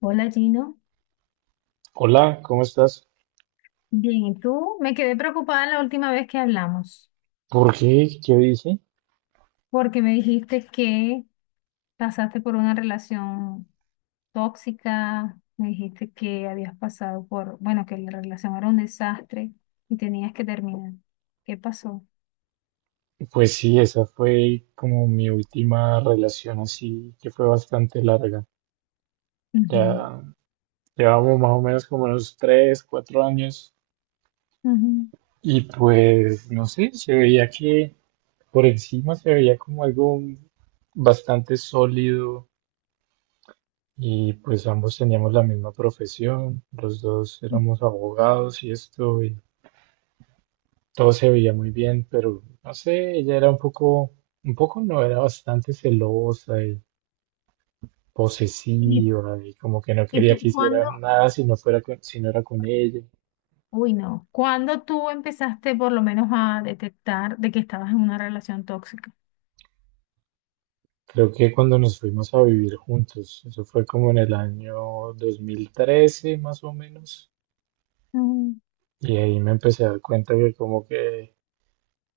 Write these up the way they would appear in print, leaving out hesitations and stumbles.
Hola Gino, Hola, ¿cómo estás? bien, ¿y tú? Me quedé preocupada la última vez que hablamos, ¿Por qué? ¿Qué dije? porque me dijiste que pasaste por una relación tóxica, me dijiste que habías pasado por, bueno, que la relación era un desastre y tenías que terminar. ¿Qué pasó? Pues sí, esa fue como mi última relación así, que fue bastante larga. Ujú, Ya llevamos más o menos como unos 3, 4 años ujú. y pues no sé, se veía que por encima se veía como algo bastante sólido y pues ambos teníamos la misma profesión, los dos éramos abogados y esto, y todo se veía muy bien, pero no sé, ella era un poco no, era bastante celosa y ¿Y, posesiva y como que no y quería tú que hiciera cuándo? nada si no era con ella. Uy, no. ¿Cuándo tú empezaste por lo menos a detectar de que estabas en una relación tóxica? Creo que cuando nos fuimos a vivir juntos, eso fue como en el año 2013 más o menos, y ahí me empecé a dar cuenta que como que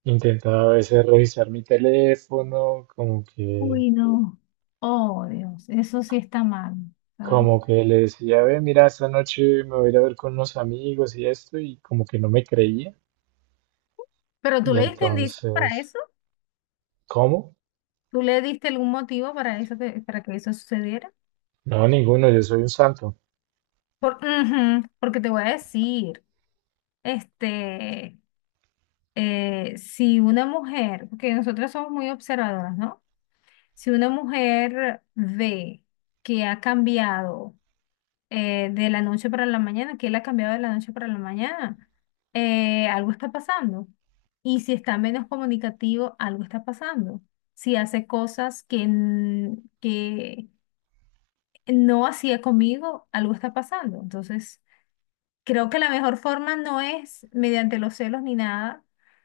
intentaba a veces revisar mi teléfono. Uy, no. Oh, Dios, eso sí está mal, ¿sabes? Como que le decía, ve, mira, esta noche me voy a ir a ver con unos amigos y esto, y como que no me creía. Pero tú Y le diste indicios para entonces, eso. ¿cómo? ¿Tú le diste algún motivo para eso que, para que eso sucediera? No, ninguno, yo soy un santo. Por, ujú, porque te voy a decir, este, si una mujer, porque nosotras somos muy observadoras, ¿no? Si una mujer ve que ha cambiado de la noche para la mañana, que él ha cambiado de la noche para la mañana. Algo está pasando. Y si está menos comunicativo, algo está pasando. Si hace cosas que, que no hacía conmigo, algo está pasando. Entonces, creo que la mejor forma no es mediante los celos ni nada,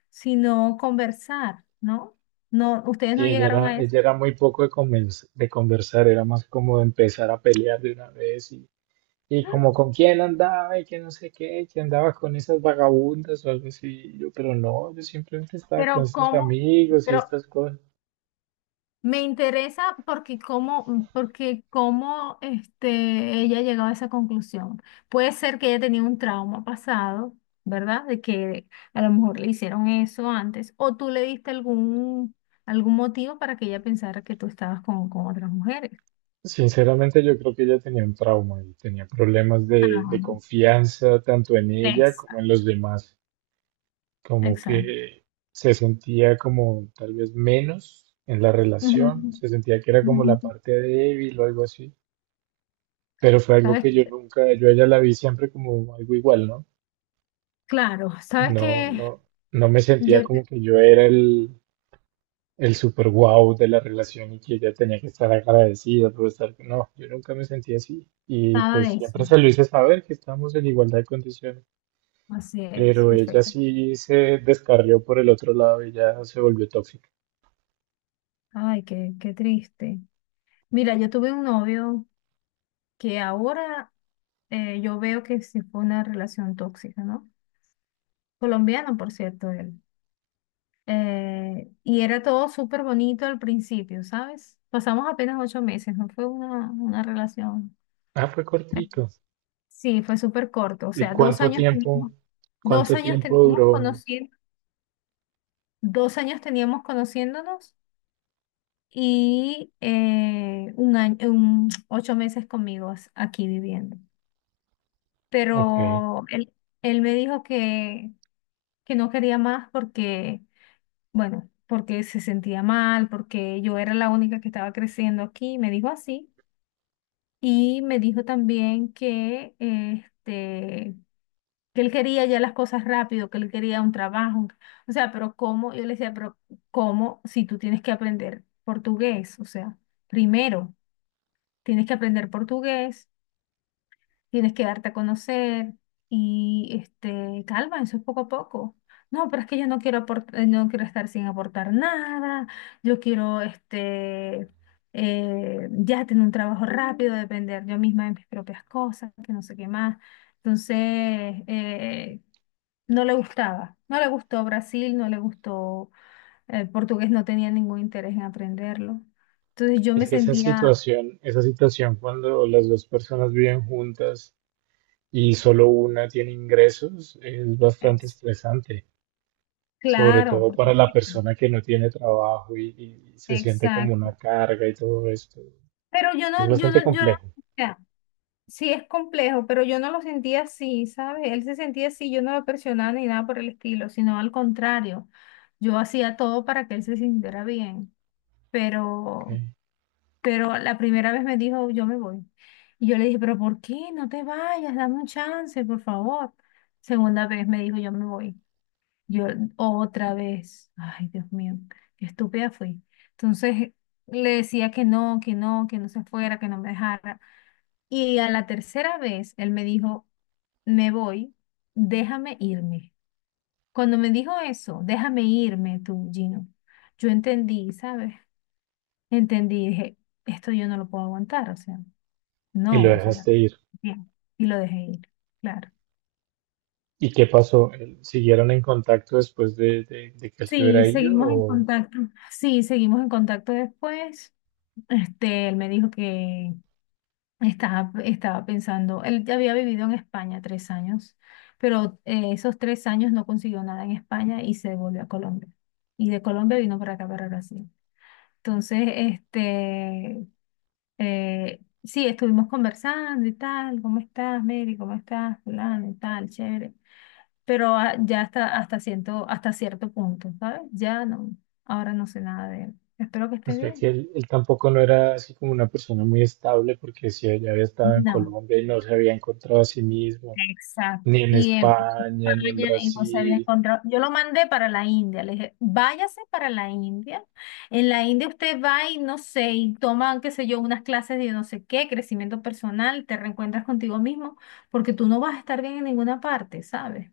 sino conversar, ¿no? No, ustedes no Y llegaron a eso. ella era muy poco de conversar, era más como de empezar a pelear de una vez y como con quién andaba y que no sé qué, que andaba con esas vagabundas o algo así. Y yo, pero no, yo simplemente estaba con Pero estos ¿cómo? amigos y Pero estas cosas. Me interesa porque cómo, porque cómo ella ha llegado a esa conclusión. Puede ser que ella tenía un trauma pasado, ¿verdad? De que a lo mejor le hicieron eso antes, o tú le diste algún, algún motivo para que ella pensara que tú estabas con otras mujeres. Sinceramente, yo creo que ella tenía un trauma y tenía problemas de Ah, confianza tanto en ella como en exacto. los demás, como Exacto. que se sentía como tal vez menos en la Ujú, relación, se sentía que era como la ujú. parte débil o algo así, pero fue algo ¿Sabes que yo qué? nunca, yo a ella la vi siempre como algo igual, ¿no? Claro, sabes No, que no, no me sentía yo como que yo era el super wow de la relación y que ella tenía que estar agradecida por estar. No, yo nunca me sentí así. Y pensaba pues de eso. siempre se lo hice saber que estábamos en igualdad de condiciones. Así es, Pero ella perfecto. sí se descarrió por el otro lado, ella se volvió tóxica. Ay, qué, qué triste. Mira, yo tuve un novio que ahora yo veo que sí fue una relación tóxica, ¿no? Colombiano, por cierto, él. Y era todo súper bonito al principio, ¿sabes? Pasamos apenas 8 meses, no fue una relación. Ah, fue cortico. Sí, fue súper corto, o ¿Y sea, cuánto tiempo? Dos ¿Cuánto años tiempo teníamos duró? conociendo, 2 años teníamos conociéndonos y 8 meses conmigo aquí viviendo. Ok. Pero él me dijo que no quería más porque, bueno, porque se sentía mal, porque yo era la única que estaba creciendo aquí, me dijo así. Y me dijo también que, que él quería ya las cosas rápido, que él quería un trabajo. O sea, pero ¿cómo? Yo le decía, pero ¿cómo si tú tienes que aprender portugués? O sea, primero tienes que aprender portugués, tienes que darte a conocer y este, calma, eso es poco a poco. No, pero es que yo no quiero aportar, no quiero estar sin aportar nada, yo quiero ya tener un trabajo rápido, depender yo misma de mis propias cosas, que no sé qué más. Entonces, no le gustaba, no le gustó Brasil, no le gustó el portugués, no tenía ningún interés en aprenderlo. Entonces yo Es me que sentía, esa situación cuando las dos personas viven juntas y solo una tiene ingresos, es bastante es, estresante, sobre claro, todo por para la supuesto. persona que no tiene trabajo y se siente como Exacto. una carga y todo esto. Pero Es bastante yo no, complejo, o sea, sí es complejo, pero yo no lo sentía así, ¿sabes? Él se sentía así, yo no lo presionaba ni nada por el estilo, sino al contrario, yo hacía todo para que él se sintiera bien, ¿ok? pero, pero la primera vez me dijo, yo me voy. Y yo le dije, pero ¿por qué? No te vayas, dame un chance, por favor. Segunda vez me dijo, yo me voy. Yo otra vez, ay Dios mío, qué estúpida fui. Entonces le decía que no, que no se fuera, que no me dejara. Y a la tercera vez él me dijo, me voy, déjame irme. Cuando me dijo eso, déjame irme tú, Gino, yo entendí, ¿sabes? Entendí, dije, esto yo no lo puedo aguantar, o sea, Y lo no, o sea, dejaste ir. bien, y lo dejé ir, claro. ¿Y qué pasó? ¿Siguieron en contacto después de que él se hubiera Sí, ido? seguimos en contacto. Sí, seguimos en contacto después. Este, él me dijo que estaba pensando, él ya había vivido en España 3 años, pero esos 3 años no consiguió nada en España y se volvió a Colombia. Y de Colombia vino para acá, para Brasil. Entonces, sí, estuvimos conversando y tal, ¿cómo estás, Mary? ¿Cómo estás, fulano y tal? Chévere. Pero ah, ya siento, hasta cierto punto, ¿sabes? Ya no, ahora no sé nada de él. Espero que O esté sea que bien. él tampoco no era así como una persona muy estable porque si ella había estado en No. Colombia y no se había encontrado a sí mismo, Exacto. ni en Y en España, ni en España y no se había Brasil. encontrado. Yo lo mandé para la India. Le dije, váyase para la India. En la India usted va y no sé, y toma, qué sé yo, unas clases de no sé qué, crecimiento personal, te reencuentras contigo mismo, porque tú no vas a estar bien en ninguna parte, ¿sabes?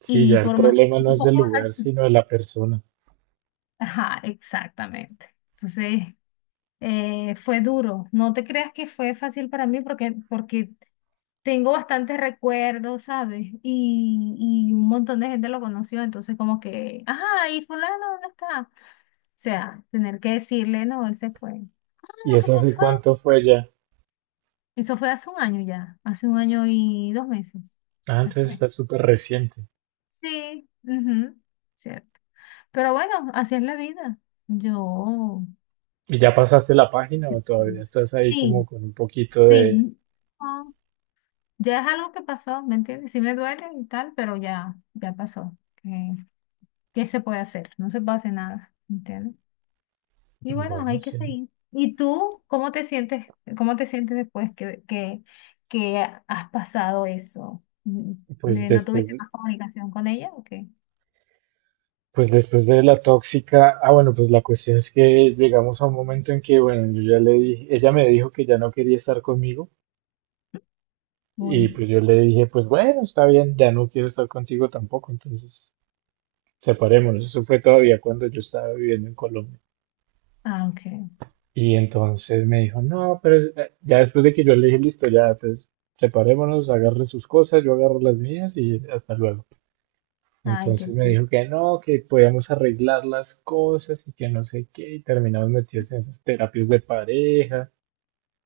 Sí, Y ya el por más problema no un es del poco lugar, así. sino de la persona. Ajá, exactamente. Entonces, fue duro. No te creas que fue fácil para mí porque tengo bastantes recuerdos, ¿sabes? Y un montón de gente lo conoció, entonces como que, ajá, ¿y fulano dónde está? O sea, tener que decirle, no, él se fue. ¿Y ¿Cómo que eso se hace fue? cuánto fue ya? Eso fue hace 1 año ya, hace un año y 2 meses Ah, se entonces fue. está súper reciente. Sí, ujú, cierto. Pero bueno, así es la vida. Yo, ¿Y ya pasaste la página o todavía estás ahí como sí, con un poquito sí. de? No, ya es algo que pasó, ¿me entiendes? Sí me duele y tal, pero ya, ya pasó. ¿Qué se puede hacer? No se puede hacer nada, ¿entiendes? Y bueno, Bueno, hay que sí. seguir. ¿Y tú cómo te sientes después que has pasado eso? Pues ¿No después, tuviste de- más comunicación con ella o qué? pues después de la tóxica. Ah, bueno, pues la cuestión es que llegamos a un momento en que, bueno, yo ya le dije, ella me dijo que ya no quería estar conmigo y Uy, pues yo le dije, pues bueno, está bien, ya no quiero estar contigo tampoco, entonces separémonos. Eso fue todavía cuando yo estaba viviendo en Colombia. ah, ok. Y entonces me dijo, no, pero ya después de que yo le dije, listo, ya, pues separémonos, agarre sus cosas, yo agarro las mías y hasta luego. Ay, qué Entonces me triste. dijo que no, que podíamos arreglar las cosas y que no sé qué, y terminamos metidos en esas terapias de pareja,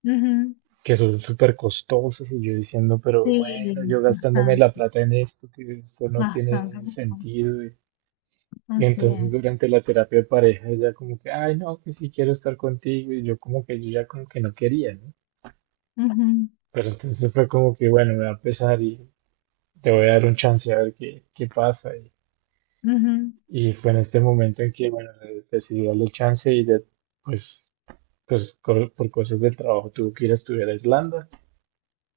Ujú. que son súper costosas, y yo diciendo, pero Sí, bueno, yo gastándome bastante, la plata en esto, que esto no tiene bastante. sentido. Y Así entonces es. durante la terapia de pareja ella como que, ay, no, que sí quiero estar contigo, y yo como que yo ya como que no quería, ¿no? Pero entonces fue como que, bueno, me va a empezar y te voy a dar un chance a ver qué pasa. Y, Ujú, y fue en este momento en que, bueno, decidí darle chance y pues, por cosas del trabajo tuve que ir a estudiar a Islanda.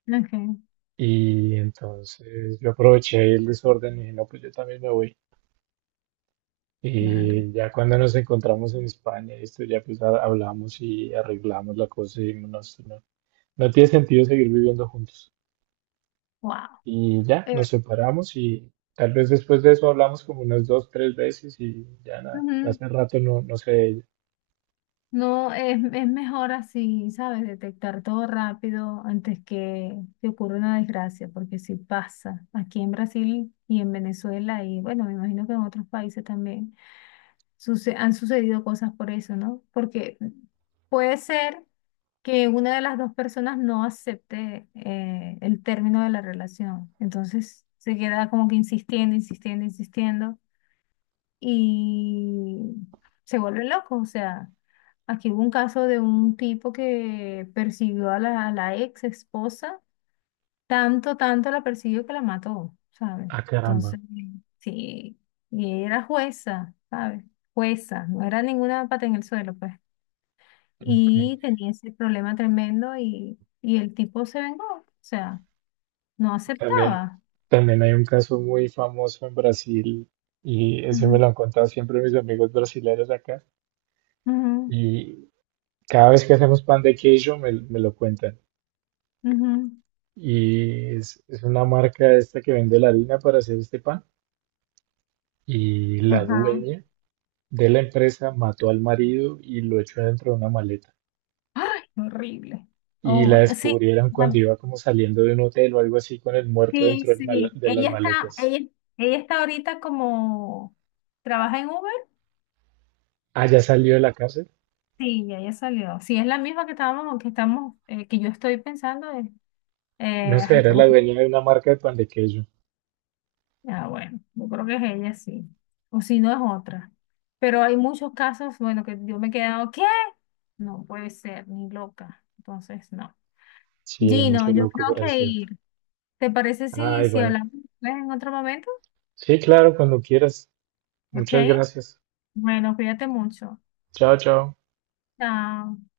ujú. Ok, Y entonces yo aproveché el desorden y dije, no, pues yo también me voy. claro. Y ya cuando nos encontramos en España, esto ya pues hablamos y arreglamos la cosa y dijimos, no, esto no, no tiene sentido seguir viviendo juntos. Wow. Y ya, Eh, nos separamos y tal vez después de eso hablamos como unas dos, tres veces y ya nada. ujú. Hace rato no, no sé de ella. No, es mejor así, ¿sabes? Detectar todo rápido antes que te ocurra una desgracia, porque sí pasa aquí en Brasil y en Venezuela y bueno, me imagino que en otros países también han sucedido cosas por eso, ¿no? Porque puede ser que una de las dos personas no acepte el término de la relación, entonces se queda como que insistiendo, insistiendo, insistiendo y se vuelven locos. O sea, aquí hubo un caso de un tipo que persiguió a a la ex esposa, tanto, tanto la persiguió que la mató, ¿sabes? Ah, caramba. Entonces, sí, y era jueza, ¿sabes? Jueza, no era ninguna pata en el suelo, pues. Ok. Y tenía ese problema tremendo y el tipo se vengó, o sea, no También, aceptaba. también hay un caso muy famoso en Brasil y ese me lo Ujú, han contado siempre mis amigos brasileños acá. ujú, Y cada vez que hacemos pan de queijo me lo cuentan. ujú, Y es una marca esta que vende la harina para hacer este pan. Y la ajá. dueña de la empresa mató al marido y lo echó dentro de una maleta. Ay, horrible. Y Oh la my. Sí, descubrieron cuando bueno, iba como saliendo de un hotel o algo así con el muerto sí, dentro del mala- sí. de las maletas. ella, ella está ahorita como trabaja en Uber. Ah, ya salió de la cárcel. Sí, ya ella salió. Sí, es la misma que estamos, que yo estoy pensando es, No sé, ay, era cómo la que, dueña de una marca de pan de queso. ah, bueno, yo creo que es ella, sí. O si no es otra. Pero hay muchos casos, bueno, que yo me he quedado, ¿qué? No puede ser, ni loca. Entonces, no. Sí, hay Gino, mucho yo loco tengo por que eso. ir. ¿Te parece si, Ay, si vale. hablamos después en otro momento? Sí, claro, cuando quieras. Ok. Muchas gracias. Bueno, cuídate mucho. Chao, chao. Chao.